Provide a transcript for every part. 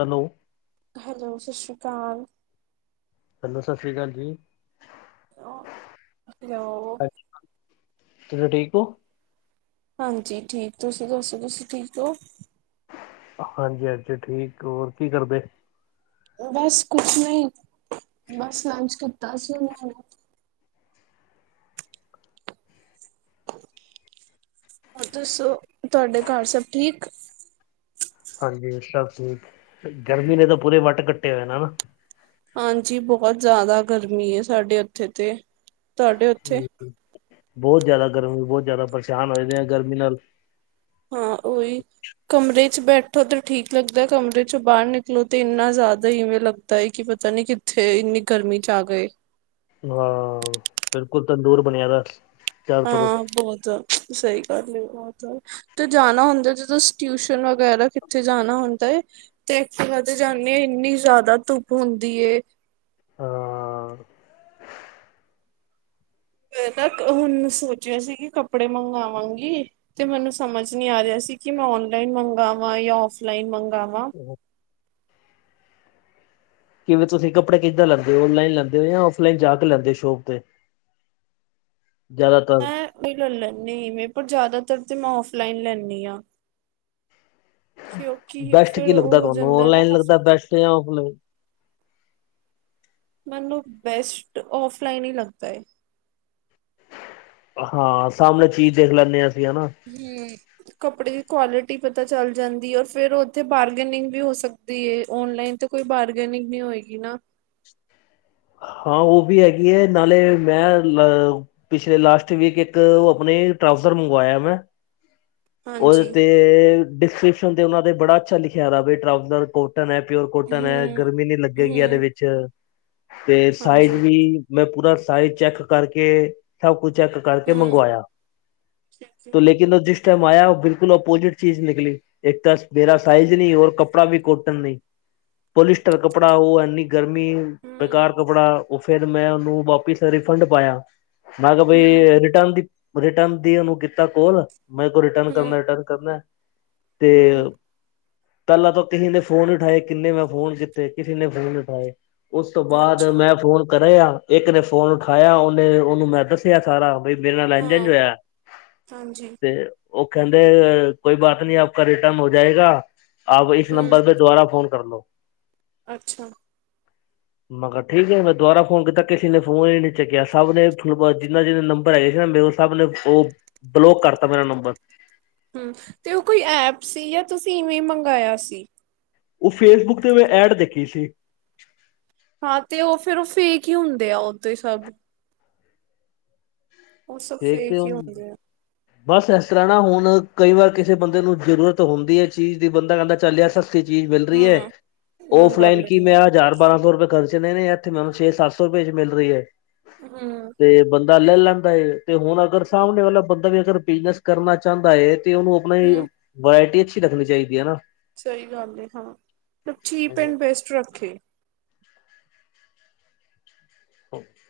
Hello hello ਸਤਿ ਸ਼੍ਰੀ ਅਕਾਲ। ਹੈਲੋ ਸਤਿ ਸ਼੍ਰੀ ਅਕਾਲ ਜੀ। ਹੈਲੋ ਵਧੀਆ ਓ। ਅੱਛਾ ਚਲੋ ਠੀਕ ਹੋ। ਹਾਂਜੀ ਠੀਕ ਤੁਸੀਂ ਦੱਸੋ ਤੁਸੀਂ ਠੀਕ ਹੋ। ਹਾਂਜੀ-ਹਾਂਜੀ ਠੀਕ ਹੋਰ ਕੀ ਕਰਦੇ। ਬਸ ਕੁਛ ਨਈ ਬਸ ਲੰਚ ਕੀਤਾ ਸੀ ਹੁਣੇ ਹੋਰ ਦੱਸੋ ਤੁਹਾਡੇ ਘਰ ਸਭ ਠੀਕ। ਹਾਂਜੀ ਸਭ ਠੀਕ ਗਰਮੀ ਨੇ ਤਾਂ ਪੂਰੇ ਵੱਟ ਕੱਟੇ ਹੋਏ ਨੇ ਨਾ। ਹਾਂਜੀ ਬਹੁਤ ਜਾਦਾ ਗਰਮੀ ਏ ਸਾਡੇ ਉੱਥੇ ਤੇ ਤੁਹਾਡੇ ਉੱਥੇ ਬੋ ਜਾਦਾ ਗਰਮੀ ਬੋ ਜਾਦਾ ਪਰੇਸ਼ਾਨ ਹੋ ਜਾਂ ਣੇ ਆ ਗਰਮੀ ਨਾਲ ਹਾਂ ਓਹੀ ਕਮਰੇ 'ਚ ਬੈਠੋ ਤੇ ਠੀਕ ਲੱਗਦਾ ਕਮਰੇ ਚੋਂ ਬਾਰ ਨਿਕਲੋ ਤੇ ਇੰਨਾ ਜਾਦਾ ਇਵੇਂ ਲੱਗਦ ਤਾਂ ਈ ਕੀ ਪਤਾ ਨੀ ਕਿੱਥੇ ਇੰਨੀ ਗਰਮੀ 'ਚ ਆ ਗਏ। ਹਾਂ ਬਿਲਕੁਲ ਤੰਦੂਰ ਬਣਿਆ ਦਾ। ਚਾਰੋ ਤਰਫ ਹਾਂ ਬਹੁਤ ਜਾਦ ਸਈ ਗੱਲ ਬਹੁਤ ਤੇ ਜਾਣਾ ਹੁੰਦਾ ਜ ਤੁ ਟਿਊਸ਼ਨ ਵਗੈਰਾ ਕਿੱਥੇ ਜਾਣਾ ਹੁੰਦਾ ਏ ਤੇ ਇਥੇ ਤਕ ਜਾਂਣੇ ਇੰਨੀ ਜਾਦਾ ਧੁੱਪ ਹੁੰਦੀ ਏ। ਹਾਂ ਮੈਂ ਤਾਂ ਹੁਣ ਸੋਚਿਆ ਸੀ ਕਿ ਕੱਪੜੇ ਮੰਗਵਾਂਗੀ। ਤੇ ਮੈਨੂੰ ਸਮਝ ਨੀ ਆ ਰਿਆ ਸੀ ਕਿ ਮੈਂ ਆਨਲਾਈਨ ਮੰਗਾਵਾਂ ਜਾਂ ਔਫਲਾਈਨ ਮੰਗਾਵਾਂ। ਹੂੰ ਕਿਵੇਂ ਤੁਸੀਂ ਕੱਪੜੇ ਕਿੱਦਾਂ ਲੈਂਦੇ ਹੋ ਔਨਲਾਈਨ ਲੈਂਦੇ ਜਾਂ ਔਫਲਾਈਨ ਜਾ ਕੇ ਲੈਂਦੇ ਹੋ ਸ਼ੋਪ ਤੇ ਜ਼ਿਆਦਾਤਰ ਮੈਂ ਉ ਲੈ ਲੈਂਣੀ ਮੈਂ ਪਰ ਜਾਦਾਤਰ ਤੇ ਮੈਂ ਔਫਲਾਈਨ ਲੈਂਣੀ ਆਂ। ਕਿਉਂਕਿ ਫਿਰ ਓ ਹੋ ਜਾਂਦਾ ਨਾ ਮਸ ਤੇ ਔਫਲਾਈਨ ਮੈਨੂੰ ਬੈਸਟ ਔਫਲਾਈਨ ਈ ਲੱਗਦਾ ਏ। ਹਾਂ ਸਾਮਣੇ ਚੀਜ਼ ਦੇਖ ਲੈਂਨੇ ਆਂ ਅਸੀਂ, ਹੈਣਾ! ਹੂੰ, ਕੱਪੜੇ ਦੀ ਕੁਆਲਿਟੀ ਪਤਾ ਚੱਲ ਜਾਂਦੀ ਏ ਔਰ ਫੇਰ ਓਥੇ ਬਾਰਗਨਿੰਗ ਵੀ ਹੋ ਸਕ ਦੀ ਔਨਲਾਈਨ ਤੇ ਕੋਈ ਬਾਰਗਨਿੰਗ ਨੀ ਹੋਏਗੀ ਨਾ। ਹਾਂ ਓ ਵੀ ਹੈਗੀ ਏ ਨਾਲੇ ਮੈਂ ਲ ਪਿਛਲੇ ਲਾਸਟ ਵੀਕ ਇੱਕ ਓ ਅਪਣੇ ਟਰਾਓਜਰ ਮੰਗਵਾਇਆ ਮੈਂ ਓਦੇ ਹਾਂਜੀ ਤੇ ਡਿਸਕ੍ਰਿਪਸ਼ਨ ਤੇ ਉਨਾਂ ਦੇ ਬੜਾ ਅੱਛਾ ਲਿਖਿਆ ਦਾ ਵੇ ਟਰਾਓਜਰ ਕੋਟ ਕੋਟਨ ਐ, ਪਿਓਰ ਕੋਟਨ ਐ ਹਮ ਗਰਮੀ ਨੀ ਲੱਗੇਗੀ ਐਦੇ ਹਮ ਵਿੱਚ। ਤੇ ਸਾਈਜ਼ ਹਾਂਜੀ ਵੀ, ਮੈਂ ਪੂਰਾ ਸਾਈਜ਼ ਚੈੱਕ ਕਰਕੇ ਸਭ ਕੁਛ ਚੈੱਕ ਕਰਕੇ ਹਮ ਮੰਗਵਾਇਆ। ਠੀਕ ਹੈ ਤੂੰ ਲੇਕ ਕਿਨ ਓ ਜਿਸ ਟਾਈਮ ਆਇਆ, ਓ ਬਿਲਕੁਲ ਅਪੋਜਿਟ ਚੀਜ਼ ਨਿਕਲੀ। ਏਕ ਤਾਂ ਮੇਰਾ ਸਾਈਜ਼ ਨੀਂ ਔਰ ਕੱਪੜਾ ਵੀ ਕੋਟਨ ਨਈਂ। ਪੋਲੀਸਟਰ ਕਪੜਾ ਔਰ ਐਨੀ ਗਰਮੀ। ਬੇਕਾਰ ਹਮ ਕੱਪੜਾ, ਓ ਫੇਰ ਮੈਂ ਓਨੂੰ ਵਾਪਿਸ ਰਿਫੰਡ ਪਾਇਆ। ਮੈਂ ਕਾ ਬਈ ਹਮ ਰਿਟਰਨ ਦੀ, ਰਿਟਰਨ ਦੀ ਓਨੂੰ ਕੀਤਾ ਕੋਲ ਮੈਰੇ ਕੋ ਰਿਟਰਨ ਹਮ ਕਰਨੈ-ਰਿਟਰਨ ਕਰਨੈ, ਤੇ ਹਮ ਪੈਲਾਂ ਤੋਂ ਕਿਸੇ ਨੇ ਫੋਨ ਨੀ ਉਠਾਏ। ਕਿੰਨੇ ਮੈਂ ਫੋਨ ਕੀਤੇ, ਕਿਸੇ ਨੇ ਫੋਨ ਨੀ ਉਠਾਏ। ਉਸ ਤੋਂ ਬਾਦ ਅੱਛਾ ਮੈਂ ਫੋਨ ਕਰੇਯਾ ਇੱਕ ਨੇ ਫੋਨ ਉਠਾਇਆ ਓਨੇ-ਓਨੂੰ ਮੈਂ ਦੱਸਿਆ ਸਾਰਾ। ਬਈ ਮੇਰੇ ਨਾਲ ਐਂਜ ਐਂਜ ਹਾਂ ਹੋਇਆ, ਹਾਂਜੀ ਤੇ ਓ ਕੈਂਦੇ ਕੋਈ ਬਾਤ ਨੀਂ ਆਪਕਾ ਰਿਟਰਨ ਹੋ ਜਾਏਗਾਰ, ਆਪ ਇਸ ਹਮ ਨੰਬਰ ਸੇ ਦੁਬਾਰਾ ਫੋਨ ਕਰਲੋ। ਅੱਛਾ। ਮੈਂ ਕਾ ਠੀਕ ਐ ਬਈ, ਦੁਬਾਰਾ ਫੋਨ ਕੀਤਾ ਕਿਸੇ ਨੇ ਫੋਨ ਈ ਨੀ ਚਕਿਆ। ਸਭ ਦੇ ਥਾਨੂੰ ਪਤਾ, ਜਿੰਨਾ ਜਿੰਨਾ ਨੰਬਰ ਹੈਗੇ ਸੀ ਨਾ ਮੇਰੇ ਕੋਲ ਸਬਨੇ ਬੋ-ਬਲੋਕ ਕਰਤਾ ਮੇਰਾ ਨੰਬਰ। ਹੰ! ਤੇ ਓ ਕੋਈ ਐਪ ਸੀ ਯਾ ਤੁਸੀਂ ਇਵੇਂ ਮੰਗਾਯਾ ਸੀ। ਓ ਫੇਸਬੁੱਕ ਤੇ ਮੈਂ ਐਡ ਦੇਖੀ ਸੀ। ਹਾਂ! ਤੇ ਓ ਫੇਰ ਓ ਫੇਕ ਹੀ ਹੁੰਦੇ ਆ ਓ ਤੇ ਸਭ। ਉਹ ਸਭ ਫੇਕ ਹੀ ਕਯੋਂ? ਹੁੰਦੇ ਆ ਬਸ ਐਸ ਤਰ੍ਹਾਂ ਨਾ ਹੁਣ ਕਈ ਵਾਰ ਕਿਸੇ ਬੰਦੇ ਨੂੰ ਜਰੂਰਤ ਹੁੰਦੀ ਹੈ ਚੀਜ਼ ਦੀ ਬੰਦਾ ਕੈਂਦਾ ਚੱਲ ਯਾਰ ਸਸ ਸਤੀ ਚੀਜ਼ ਮਿਲ ਰਈ ਐ। ਹਮ ਮੈਂ ਕਰ ਔਫਲਾਈਨ ਕੀ ਲੈਂਦੇ ਮੈਂ ਹਜ਼ਾਰ ਬਾਰਾਂ ਸੌ ਰੁਪਏ ਖਰਚ ਕਰਨੇ ਨੇ, ਐਥੇ ਮੈਨੂੰ ਛੇ-ਸਤ ਸੌ ਰਪਏ ਚ ਮਿਲ ਰੀ ਐ। ਹੂੰ। ਤੇ ਬੰਦਾ ਲੈ ਲੈਂਦਾ ਏ। ਤੇ ਹੁਣ ਅਗਰ ਸਾਮਣੇ ਵਾਲਾ ਬੰਦਾ ਵੀ ਅਗਰ ਬਿਜਨਸ ਕਰਨਾ ਚਾਂਦਾ ਏ ਤੇ ਓਨੂੰ ਅਪਣੇ ਹਮ ਵਰਾਇਟੀ ਅੱਛੀ ਰਖਨੀ ਚਈਦੀ ਏ ਨਾ। ਸਹੀ ਗੱਲ ਏ, ਹਾਂ। ਮਲਬ ਚੀਪ ਐਂਡ ਬੈਸਟ ਰੱਖੇ।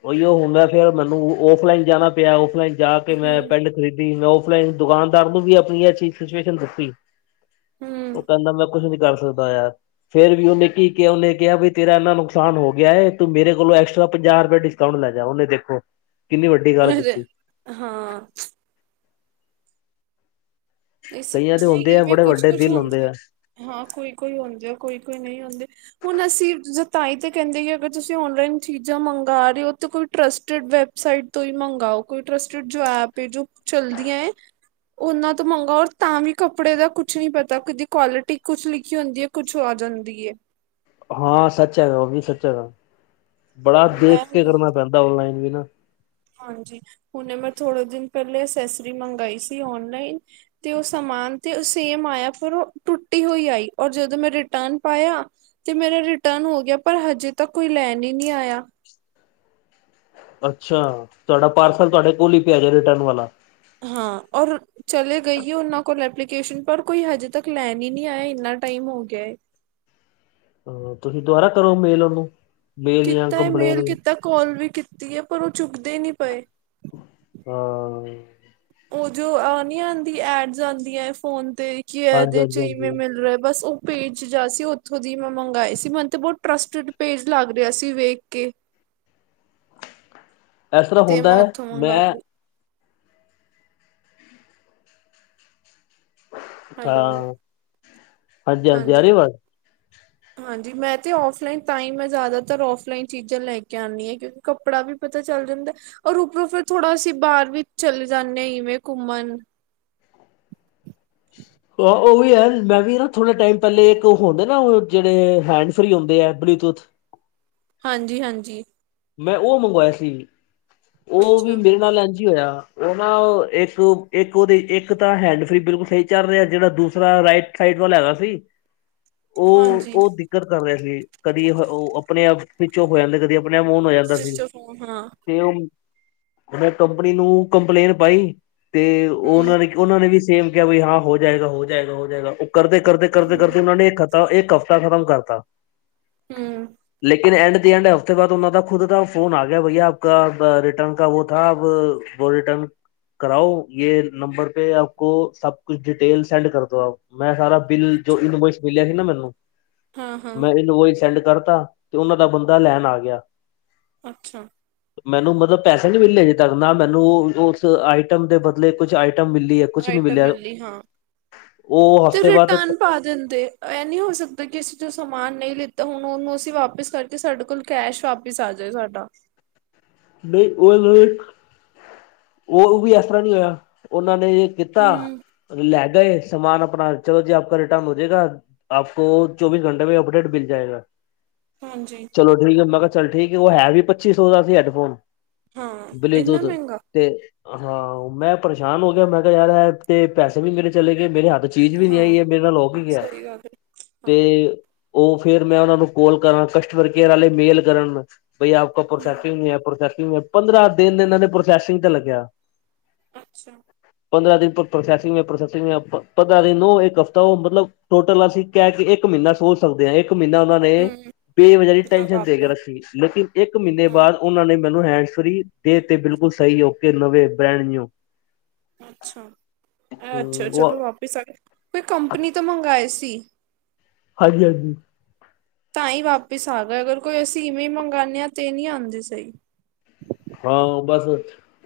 ਓਈਓ ਹੁਨ ਮੈਂ ਫੇਰ ਮੈਨੂੰ ਔਫਲਾਈਨ ਜਾਣਾ ਪਿਆ, ਔਫਲਾਈਨ ਜਾ ਕੇ ਮੈਂ ਹੂੰ ਪਿੰਡ ਖਰੀਦੀ ਮੈਂ ਔਫਲਾਈਨ ਦੁਕਾਨਦਾਰ ਨੂੰ ਵੀ ਆਪਣੀ ਐ ਸਿਚੁਏਸ਼ਨ ਦੱਸੀ, ਓ ਹੂੰ ਕੈਂਦਾ ਮੈਂ ਕੁਛ ਨੀ ਕਰ ਸਕਦਾ ਯਾਰ। ਫੇਰ ਵੀ ਓਨੇ ਕੀ ਕਿਆ, ਓਨੇ ਕਯਾ ਬਈ ਤੇਰਾ ਇੰਨਾ ਨੁਕਸਾਨ ਹੋ ਗਿਆ ਹੈ ਤੂੰ ਮੇਰੇ ਕੋਲੋਂ ਐਕਸ ਟ੍ਰਾ ਪੰਜਾਹ ਰਪਏ ਡਿਸਕਾਊਂਟ ਲੈ ਜਾ। ਓਨੇ ਦੇਖੋ ਕਿੰਨੀ ਵੱਡੀ ਗੱਲ ਅਰੇ ਕੀਤੀ। ਹਾਂ। ਇਸ ਕਈਆਂ ਦੇ ਨਈਂ ਹੁੰਦੇ ਆ ਇਵੇਂ ਬੜੇ ਵੱਡੇ ਕੁਛ-ਕੁਛ ਦਿਲ ਹੁੰਦੇ ਹੁੰਦੈ। ਆ ਹਾਂ ਕੋਈ ਕੋਈ ਹੁੰਦੈ, ਕੋਈ-ਕੋਈ ਨਹੀਂ ਹੁੰਦੇ। ਹੁਣ ਅਸੀਂ ਜ-ਤਾਈ ਤੇ ਕੈਂਦੇ ਅਗਰ ਤੁਸੀਂ ਓਨਲਾਈਨ ਚੀਜ਼ਾਂ ਮੰਗਾ ਰੇ ਓ ਤੇ ਕੋਈ ਟਰਸਟਿਡ ਵੈਬਸਾਈਟ ਤੋਂ ਈ ਮੰਗਾਓ। ਕੋਈ ਟ੍ਰਸਟਿਡ ਜੋ ਐਪ ਏ, ਜੋ ਚਲਦੀਆਂ ਏਂ ਓਨਾਂ ਤੋਂ ਮੰਗਾ ਔਰ ਤਾਂ ਵੀ ਕੱਪੜੇ ਦਾ ਕੁਛ ਨਹੀਂ ਪਤਾ, ਕਿਦੀ ਕੁਆਲਿਟੀ ਕੁਛ ਲਿਖੀ ਹੁੰਦੀ ਹੈ, ਕੁਛ ਆ ਜਾਂਦੀ ਹੈ। ਹਾਂ ਸੱਚ ਹੈਗਾ, ਉਹ ਵੀ ਸੱਚ ਹੈਗਾ, ਬੜਾ ਮੈਂ ਦੇਖ ਕੇ ਹੁਣ ਕਰਨਾ ਪੈਂਦਾ, ਓਨਲਾਈਨ ਵੀ ਨਾ। ਹਾਂਜੀ, ਹੁਣੇ ਮੈਂ ਥੋੜੇ ਦਿਨ ਪਹਿਲੇ, ਅਸੈਸਰੀ ਮੰਗਾਈ ਸੀ ਓਨਲਾਈਨ ਤੇ ਉਹ ਸਮਾਨ ਤੇ ਸੇਮ ਆਇਆ, ਪਰ ਉਹ ਟੁੱਟੀ ਹੋਈ ਆਈ, ਔਰ ਜਦੋਂ ਮੈਂ ਰਿਟਰਨ ਪਾਇਆ ਤੇ ਮੇਰਾ ਰਿਟਰਨ ਹੋ ਗਿਆ, ਪਰ ਹਜੇ ਤੱਕ ਕੋਈ ਲੈਣ ਹੀ ਨਹੀਂ ਆਇਆ। ਅੱਛਾ, ਤੁਹਾਡਾ ਪਾਰਸਲ ਤੁਹਾਡੇ ਕੋਲ ਹੀ ਪਿਆ, ਜੇ ਰਿਟਰਨ ਵਾਲਾ? ਹਾਂ, ਔਰ ਚਲੇ ਗਈ ਹ ਉਹਨਾਂ ਕੋਲ ਐਪਲੀਕੇਸ਼ਨ, ਪਰ ਕੋਈ ਹਜੇ ਤੱਕ ਲੈਣ ਹੀ ਨਹੀਂ ਆਇ, ਇੰਨਾ ਟਾਈਮ ਹੋ ਗਿਆ ਹੈ। ਹਾਂ, ਤੁਸੀਂ ਦੁਬਾਰਾ ਕਰੋ ਮੇਲ ਉਹਨੂੰ ਮੇਲ ਜਾਂ ਕੀਤਾ ਕੰਪਲੇਨ ਮੇਲ ਕੀਤਾ, ਕਾਲ ਵੀ ਕੀਤੀ ਹੈ, ਪਰ ਉਹ ਚੁੱਕਦੇ ਨਹੀਂ ਪਏ। ਹਾਂ। ਉਹ ਜੋ ਆ ਨੀ ਆਉਂਦੀ ਐਡਸ ਆਂਦੀਆਂ ਫੋਨ ਤੇ, ਕਿ ਹਾਂਜੀ ਇਹਦੇ ਹਾਂਜੀ ਚ' ਇਵੇਂ ਹਾਂਜੀ ਮਿਲ ਰਿਹਾ ਬਸ ਪੇਜ ਜਾ ਸੀ, ਉੱਥੋਂ ਦੀ ਮੈਂ ਮੰਗਵਾਏ ਸੀ। ਮੈਨੂੰ ਤੇ ਬਹੁਤ ਟਰੱਸਟਡ ਪੇਜ ਲੱਗ ਰਿਹਾ ਸੀ, ਵੇਖ ਕੇ। ਇਸ ਤਰ੍ਹਾਂ ਤੇ ਹੁੰਦਾ ਮੈਂ ਹੈ, ਉੱਥੋਂ ਮੰਗਵਾ ਮੈਂ ਲਈ ਹੈਲੋ ਹਾਂ, ਹਾਂਜੀ ਹਾਂਜੀ, ਆਰੀ ਵਾਜ? ਹਾਂਜੀ, ਮੈਂ ਤੇ ਔਫਲਾਈਨ ਤਾਂ ਹੀ ਮੈਂ ਜ਼ਿਆਦਾਤਰ ਔਫਲਾਈਨ, ਚੀਜ਼ਾਂ ਲੈ ਕੇ ਆਉਂਦੀ ਹਾਂ। ਕਿਉਂਕਿ ਕੱਪੜਾ ਵੀ ਪਤਾ ਚੱਲ ਜਾਂਦਾ। ਔਰ ਉੱਪਰੋਂ ਫਿਰ ਥੋੜਾ ਅਸੀਂ, ਬਾਹਰ ਵੀ ਚਲੇ ਜਾਂਦੇ ਹਾਂ ਇਵੇਂ ਘੁੰਮਣ। ਆਹ, ਉਹ ਵੀ ਹੈ। ਮੈਂ ਵੀ ਨਾ ਥੋੜ੍ਹੇ ਟਾਈਮ ਪਹਿਲੇ, ਇੱਕ ਉਹ ਹੁੰਦੇ ਨਾ, ਉਹ ਜਿਹੜੇ ਹੈਂਡ ਫਰੀ ਹੁੰਦੇ ਆ ਬਲੂਟੂਥ ਹਾਂਜੀ, ਹਾਂਜੀ। ਮੈਂ ਉਹ ਮੰਗਵਾਇਆ ਸੀ। ਉਹ ਵੀ, ਅੱਛਾ ਮੇਰੇ ਨਾਲ ਇਾਂਝ ਹੀ ਹੋਇਆ। ਉਹ ਨਾ ਇੱਕ, ਇੱਕ ਉਹਦੀ ਇੱਕ ਤਾਂ ਹੈਂਡ ਫਰੀ, ਬਿਲਕੁਲ ਸਹੀ ਚੱਲ ਰਿਹਾ। ਜਿਹੜਾ ਦੂਸਰਾ ਰਾਈਟ ਸਾਈਡ ਵਾਲਾ ਹੈਗਾ ਸੀ। ਹਾਂਜੀ ਉਹ-ਉਹ ਦਿੱਕਰ ਕਰ ਰਹੇ ਸੀ। ਕਦੀ ਉਹ ਆਪਣੇ ਆਪ, ਸਵੀਚ ਔਫ ਹੋ ਜਾਂਦੇ। ਕਦੀ ਆਪਣੇ ਆਪ ਔਨ ਹੋ ਜਾਂਦਾ ਸੀ। ਸਵਿਚ ਆਫ ਹਾਂ ਤੇ ਉਹ ਮੈਂ ਕੰਪਨੀ ਨੂੰ ਕੰਪਲੇਂਟ ਪਾਈ ਤੇ ਹੂੰ ਉਹਨਾਂ ਨੇ ਉਹਨਾਂ ਨੇ ਵੀ ਸੇਮ ਕਿਹਾ, ਵੀ ਹਾਂ ਹੋ ਜਾਏਗਾ, ਹੋ ਜਾਏਗਾ, ਹੋ ਜਾਏਗਾ। ਉਹ ਕਰਦੇ-ਕਰਦੇ-ਕਰਦੇ-ਕਰਦੇ, ਉਹਨਾਂ ਨੇ ਇੱਕ ਹਫ਼ਤਾ ਖਤਮ ਕਰਤਾ। ਹਮ। ਲੇਕਿਨਂ ਐਂਡ ਹਫਤੇ ਬਾਅਦ ਉਹਨਾਂ ਦਾ ਖੁਦ ਦਾ ਫੋਨ ਆ ਗਿਆ, ਭਆ ਆਪ ਰਿਟਰਨ 'ਕ ਵੋ ਥਾ ਰਿਟਰਨ ਕਰਾਓ, ਯ ਨੰਬਰ ਪੇ ਆਪਕ ਸਭ ਕੁਛ ਡਿਟੇਲ ਸੈਂਡ ਕਰਦੋ ਆਪ, ਮੈਂ ਸਾਰਾ ਬਿਲ ਜੋ ਅੱਛਾ ਇਨਵੋਇਸ ਮਿਲਿਆ ਸੀ ਨਾ ਮੈਨੂੰ, ਹਾਂ ਹਾਂ ਮੈਂ ਇਨਵੋਇਸ ਸੈਂਡ ਕਰਤਾ। ਤੇ ਉਹਨਾਂ ਦਾ, ਬੰਦਾ ਲੈਣ ਆ ਗਿਆ। ਅੱਛਾ। ਮੈਨੂੰ ਮਤਲਬ ਪੈਸੇ ਨੀ ਮਿਲਲੇ ਹਜੇ ਤੱਕ, ਨਾ ਮੈਨੂੰ ਉਸ ਆਈਟਮ ਦੇ ਬਦਲੇ, ਕੁਛ ਆਈਟਮ ਮਿਲੀ ਹੈ। ਕੁਛ ਨਹੀਂ ਆਈਟਮ ਮਿਲਿਆ ਮਿਲਲੀ ਹਾਂ, ਉਹ ਤੇ ਹਫ਼ਤੇ ਬਾਅਦ ਰਿਟਰਨ ਪਾ ਦਿੰਦੇ। ਇਹ ਨਹੀਂ ਹੋ ਸਕਦਾ, ਕਿ ਅਸੀਂ ਜੋ ਸਮਾਨ ਨਹੀਂ ਲਿੱਤਾ, ਹੁਣ ਉਹਨੂੰ ਅਸੀਂ ਵਾਪਿਸ ਕਰਕੇ, ਸਾਡੇ ਕੋਲ ਕੈਸ਼ ਵਾਪਸ ਵਾਪਿਸ ਆ ਜਾਏ ਸਾਡਾ। ਨਹੀਂ ਉਹ ਉਹ ਵੀ, ਇਸ ਤਰ੍ਹਾਂ ਨਹੀਂ ਹੋਇਆ। ਉਹਨਾਂ ਨੇ ਜੇ ਕੀਤਾ ਹਮ ਲੈ ਗਏ ਸਮਾਨ ਆਪਣਾ, ਚਲੋ ਜੀ ਆਪ ਰਿਟਰਨ ਹੋ ਜਾਏਗਾ। ਆਪ ਕੋਂ, ਚੌਬੀਸ ਘੰਟੇ ਮੇ ਅਪਡੇਟ ਮਿਲ ਜਾਏਗਾ। ਹਾਂਜੀ। ਚਲੋ ਠੀਕ ਹੈ, ਮੈਂ ਕਿਹਾ ਚੱਲ ਠੀਕ ਹੈ। ਉਹ ਹੈ ਵੀ ਪੱਚੀ ਸੌ ਦਾ ਸੀ, ਹੈਡਫੋਨ ਹਾਂ ਇੰਨਾ ਬਲਟੂਥ। ਮਹਿੰਗਾ ਤੇ, ਹਾਂ ਮੈਂ ਪਰੇਸ਼ਾਨ ਹੋ ਗਿਆ। ਮੈਂ ਕਿਹਾ ਯਾਰ, ਐ ਤੇ ਪੈਸੇ ਵੀ ਮੇਰੇ ਚਲੇ ਗਏ, ਮੇਰੇ ਹੱਥ 'ਚ ਚੀਜ਼ ਵੀ ਨੀ ਹਾਂ ਆਈ ਹੈ, ਮੇਰੇ ਨਾਲ ਹੋ ਕੀ ਗਿਆ। ਸਹੀ ਗੱਲ ਹੈ ਹਾਂ ਤੇ ਉਹ ਫੇਰ ਮੈਂ ਉਹਨਾਂ ਨੂੰ ਕੋਲ ਕਰਾਂ, ਕਸਟਮਰ ਕੇਅਰ ਵਾਲੇ ਮੇਲ ਕਰਨ ਬਾਈ ਆਪ ਹੂੰ ਪ੍ਰੋਸੈਸਿੰਗ ਨੀ ਹੈ, ਪ੍ਰੋਸੈਸਿੰਗ, ਪੰਦਰਾਂ ਦਿਨ ਇਹਨਾਂ ਨੇ ਪ੍ਰੋਸੈਸਿੰਗ ਤੇ ਲਗਿਆ। ਅੱਛਾ। ਪੰਦਰਾਂ ਦਿ ਪਰ ਪ੍ਰੋਸੈਸਿੰਗ, ਪ੍ਰੋਸਸਿੰਗ ਮੇਂ, ਪੰਦਰਾਂ ਦਿਨ ਹੋ, ਇੱਕ ਹਫ਼ਤਾ ਹੋ ਮਤਲਬ ਟੋਟਲ ਅਸੀਂ ਕਹਿ ਕੇ, ਇੱਕ ਮਹੀਨਾ ਸੋਚ ਸਕਦੇ ਹਾਂ। ਇੱਕ ਮਹੀਨਾ ਉਹ ਨੇ ਹੂੰ ਬੇਵਜ਼ਾਰੀ ਟੈਨਸ਼ਨ ਦੇ ਕੇ ਲਗਾਤਾ ਰੱਖੀ। ਲੇਕਿਨ ਇੱਕ ਮਹੀਨੇ ਹਾਂ ਬਾਅਦ ਉਹਨਾਂ ਨੇ ਮੈਨੂੰ ਹੈਂਡ ਫਰੀ ਦੇ ਤੇ, ਬਿਲਕੁਲ ਸਹੀ, ਓਕੇ ਨਵੇਂ, ਬ੍ਰੈਂਡ ਨਿਊ। ਅੱਛਾ, ਏ ਅੱਛਾ ਚਲੋ ਉਹ ਵਾਪਿਸ ਆ ਗਏ, ਕੋਈ ਕੰਪਨੀ ਤੋਂ ਮੰਗਵਾਏ ਸੀ? ਹਾਂਜੀ, ਹਾਂਜੀ। ਤਾਂ ਹੀ ਵਾਪਿਸ ਆ ਗਏ। ਅਗਰ ਕੋਈ ਅਸੀਂ ਇਵੇਂ ਹੀ ਮੰਗਵਾਉਂਦੇ ਹਾਂ, ਤੇ ਨਹੀਂ ਆਉਂਦੇ ਸਹੀ। ਹਾਂ ਬਸ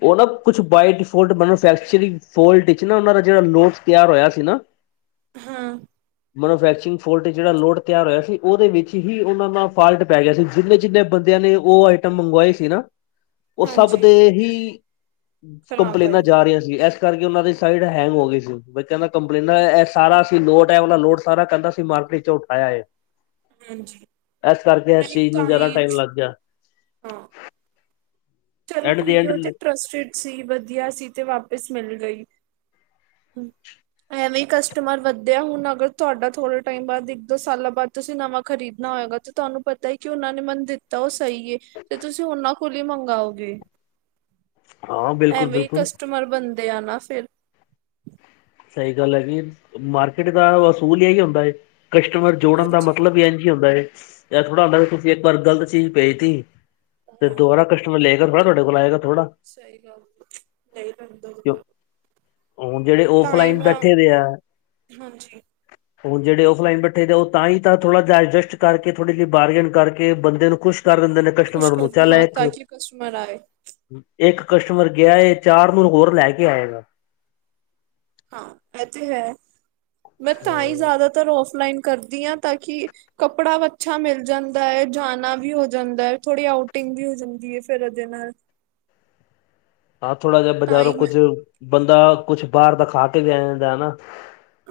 ਉਹ ਨਾ ਕੁਛ ਵੋ ਮੈਨਫੈਕਚਰਗ, ਫੋਲਟ ਵਿੱਚ ਨਾ ਦਾ ਜਿਹੜਾ, ਲੋਡ ਤਿਆਰ ਹੋਇਆ ਸੀ ਨਾ ਹਾਂ। ਮੈਨੂਫੈਕਚਰਿੰਗ ਫੋਲਟ, ਜਿਹੜਾ ਲੋਡ ਤਿਆਰ ਹੋਇਆ ਸੀ। ਉਹਦੇ ਵਿੱਚ ਹੀ, ਉਹਨਾਂ ਦਾ ਫਾਲਟ ਪੈ ਗਿਆ ਸੀ। ਜਿੰਨੇ-ਜਿੰਨੇ ਬੰਦਿਆਂ ਨੇ, ਉਹ ਆਈਟਮ ਮੰਗਵਾਏ ਸੀ ਨਾ ਉਹ ਸਭ ਹਾਂਜੀ ਤੇ ਹੀ, ਖ਼ਰਾਬ ਕੰਪਲੇਨਾਂ ਆਈ ਜਾ ਰਹੀਆਂ ਸੀ। ਇਸ ਕਰਕੇ, ਉਹਨਾਂ ਦੀ ਸਾਈਡ ਹੈਂਗ ਹੋ ਗਈ ਸੀ। ਬੈਂ ਕਹਿੰਦਾ ਕੰਪਲੇਨਾਂ ਇਹ ਸਾਰਾ, ਅਸੀਂ ਲੋਡ ਹੈ ਉਹਨਾ ਲੋਡ ਸਾਰਾ, ਕਹਿੰਦਾ ਅਸੀਂ ਮਾਰਕੀਟ ਉਠਾਇਆ ਹੈ। ਹਾਂਜੀ। ਇਸ ਕਰਕੇ, ਏਸ ਨਹੀਂ ਚੀਜ਼ ਨੂੰ ਤਾਂ ਜ਼ਿਆਦਾ ਹੀ ਟਾਈਮ ਲੱਗ ਗਿਆ। ਹਾਂ। ਚਲੋ ਐਟ ਦੀ ਠੀਕ ਹੈ, ਐਂਡ ਉਹ ਤੇ ਟਰਸਟਡ ਸੀ, ਵਧੀਆ ਸੀ ਤੇ ਵਾਪਿਸ ਮਿਲ ਗਈ। ਹੂ- ਐਵੇਂ ਹੀ ਕਸਟਮਰ ਵਧਿਆ, ਹੁਣ ਅਗਰ ਤੁਹਾਡਾ ਥੋੜੇ ਟਾਈਮ ਬਾਅਦ, ਇੱਕ ਦੋ ਸਾਲਾਂ ਬਾਅਦ ਤੁਸੀਂ ਨਵਾਂ ਖਰੀਦਣਾ ਹੋਏਗਾ, ਤੇ ਤੁਹਾਨੂੰ ਪਤਾ ਹੈ, ਕਿ ਉਹਨਾਂ ਨੇ ਮਨ ਦਿੱਤਾ ਉਹ ਸਹੀ ਏ। ਤੇ ਤੁਸੀਂ, ਉਹਨਾ ਕੋਲੀ ਮੰਗਾਓ। ਤੇ ਹਾਂ ਬਿਲਕੁਲ ਐਵੇਂ ਈ, ਬਿਲਕੁਲ ਕਸਟਮਰ ਬਣਦੇ ਆ ਨਾ ਫਿਰ। ਸਹੀ ਗੱਲ ਹੈਂ ਜੀ, ਮਾਰਕੀਟ ਦਾ ਅਸੂਲ ਏਹੀ ਹੁੰਦਾ ਹੈ। ਕਸਟਮਰ ਜੋੜਨ ਦਾ ਹਾਂਜੀ ਮਤਲਬ, ਇੰਝ ਹੁੰਦਾ ਹੈ। ਇਹ ਥੋੜ੍ਹਾ ਹੁੰਦਾ, ਤੁਸੀਂ ਇੱਕ ਵਾਰ ਗ਼ਲਤ ਚੀਜ਼ ਭੇਜ ਤੀ ਤੇ ਹਾਂ ਦੁਬਾਰਾ ਕਸਟਮਰ ਲਏਗਾ ਥੋੜਾ, ਆਏਗਾ ਥੋੜਾ। ਸਹੀ ਗੱਲ। ਨਹੀਂ ਪੈਂਦਾ ਦਬਾਰ, ਹੁਣ ਜਿਹੜੇ ਤਾਂ ਹੀ ਔਫਲਾਈਨ ਮੈਂ, ਬੈਠੇ ਦੇ ਆ ਹਾਂਜੀ। ਹੁਣ ਜਿਹੜੇ, ਓਫਲਾਈਨ ਬਠੇ ਆ। ਉਹ ਤਾਂ ਹੀ ਤਾਂ ਥੋੜਾ ਜਹਾ ਐਡਜਸਟ ਕਰਕੇ, ਥੋੜ੍ਹੀ ਜਿਹੀ ਬਾਰਗਨ ਕਰ, ਬੰਦੇ ਨੂੰ ਖੁਸ਼ ਦਿੰਦੇ ਨੇ। ਖੁਸ਼ ਕਸਟਮਰ ਨੂੰ ਕਰ, ਚੱਲ ਹਾਂ ਇੱਕ ਤਾਂਕ ਕਸਟਮਰ ਆਏ। ਇੱਕ ਕਸਟਮਰ ਗਿਆ ਏ, ਚਾਰ ਨੂੰ ਹੋਰ ਲੈ ਕੇ ਆਏਗਾ। ਹਾਂ, ਇਹ ਤੇ ਹੈ। ਮੈਂ ਤਾਂ ਹੀ ਜ਼ਿਆਦਾ ਤਰ ਔਫਲਾਈਨ ਕਰਦੀ ਹਾਂ, ਤਾਂ ਕਿ ਕੱਪੜਾ ਅੱਛਾ ਮਿਲ ਜਾਂਦਾ ਹੈ, ਜਾਣਾ ਵੀ ਹੋ ਜਾਂਦਾ ਹੈ, ਥੋੜ੍ਹੀ ਆਊਟਿੰਗ ਵੀ ਹੋ ਜਾਂਦੀ ਹੈ, ਫਿਰ ਉਹਦੇ ਨਾਲ। ਹਾਂ ਥੋੜਾ ਜਿਹਾ ਤਾਂ ਬਜ਼ਾਰੋਂ ਹੀ ਮੈਂ ਕੁੱਝ, ਬੰਦਾ ਕੁਛ ਬਾਹਰ ਤਾਂ ਖਾ ਕੇ ਵੀ ਜਾਂਦਾ ਨਾ।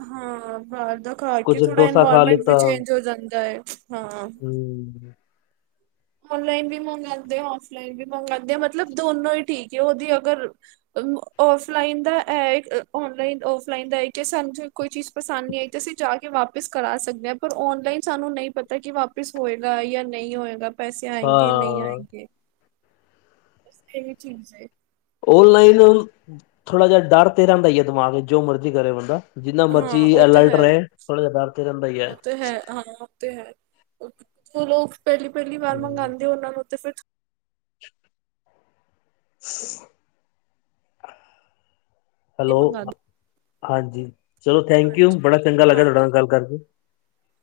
ਹਾਂ ਬਾਹਰ ਦਾ ਖਾ ਕੁੱਝ ਕੇ, ਥੋੜਾ ਡੋਸਾ ਖਾ ਇਨਵਾਇਰਮੈਂਟ ਵੀ ਲਿੱਤਾ ਚੇਂਜ ਹੋ ਜਾਂਦਾ ਹੈ, ਹਾਂ। ਹੂੰ ਔਨਲਾਈਨ ਵੀ ਮੰਗਵਾਉਂਦੇ ਆ, ਔਫਲਾਈਨ ਵੀ ਮੰਗਉਂਦੇ ਆ। ਮਤਲਬ ਦੋਨੋ ਹੀ ਠੀਕ ਹੈ ਉਹਦੀ ਅਗਰ ਔਫਲਾਈਨ ਦਾ ਐ ਏ, ਔਨਲਾਈਨ-ਔਫਲਾਈਨ ਦਾ ਕਿ ਸਾਨ ਝੋ ਕੋਈ ਚੀਜ਼ ਪਸੰਦ ਨਹੀਂ ਆਈ, ਤਾਂ ਅਸੀਂ ਜਾ ਕੇ ਵਾਪਿਸ ਕਰਾ ਸਕਦੇ ਹਾਂ। ਪਰ ਔਨਲਾਈਨ ਸਾਨੂੰ ਨਹੀਂ ਪਤਾ, ਕਿ ਵਾਪ- ਪਿਸ ਹੋਏਗਾ ਯਾ ਨਈ ਹੋਏਗਾ, ਪੈਸੇ ਆਏਗੇ ਨਈ ਹਾਂ ਆਏਗੇ ਬਸ, ਇਸ ਮੇ ਹੀ ਚੀਮਜ਼ ਹੈ। ਓਨਲਾਈਨ ਹੋ, ਥੋੜਾ ਜਾ ਡਾਰ ਤੇ ਰਾਗਦਾ ਈ ਦਿਮਾਗ ਜੋ ਮਰਜ਼ੀ ਕਰੇ ਬੰਦਾ ਜਿੰਨਾ ਹਾਂ ਮਰਜ਼ੀ ਉਹ ਤੇ ਅਲਰਟ ਹੈ ਰੇ, ਥੋੜ੍ਹਾ ਜੇਹਾ ਡਾਰ ਤੇ ਰੈਦਾ ਈ ੲੈ। ਉਹ ਤੇ ਹੈ ਹਾਂ ਉਹ ਤੇ ਹੈ, ਜੋ ਲੋਕ ਪੈਲੀ-ਪੈਲੀ ਵਾਰ ਮੰਗਵਾਦੇ ਓਨਾਂ ਨੂੰ ਤੇ ਫੇਰ [inaudible] [inaudible] ਥੋੜ੍ਹੀ ਹੈਲੋ ਅ, ਮੰਗਵਾਉਂਦੇ ਹਾਜੀ, ਚਲੋ ਥੈਂਕ ਯੂ ਹਾਂਜੀ ਬੜਾ ਚੰਗਾ ਲੱਗਯਾ ਤੁਹਾਡੇ ਨਾਲ ਗੱਲ ਕਾਰਕੇ।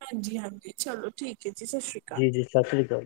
ਹਾਂਜੀ-ਹਾਂਜੀ ਚਲੋ ਠੀਕ ੲੈ ਜੀ ਸਸ਼੍ਰੀ ਜੀ-ਜੀ ਸਸ਼੍ਰੀ ਕਾਲ।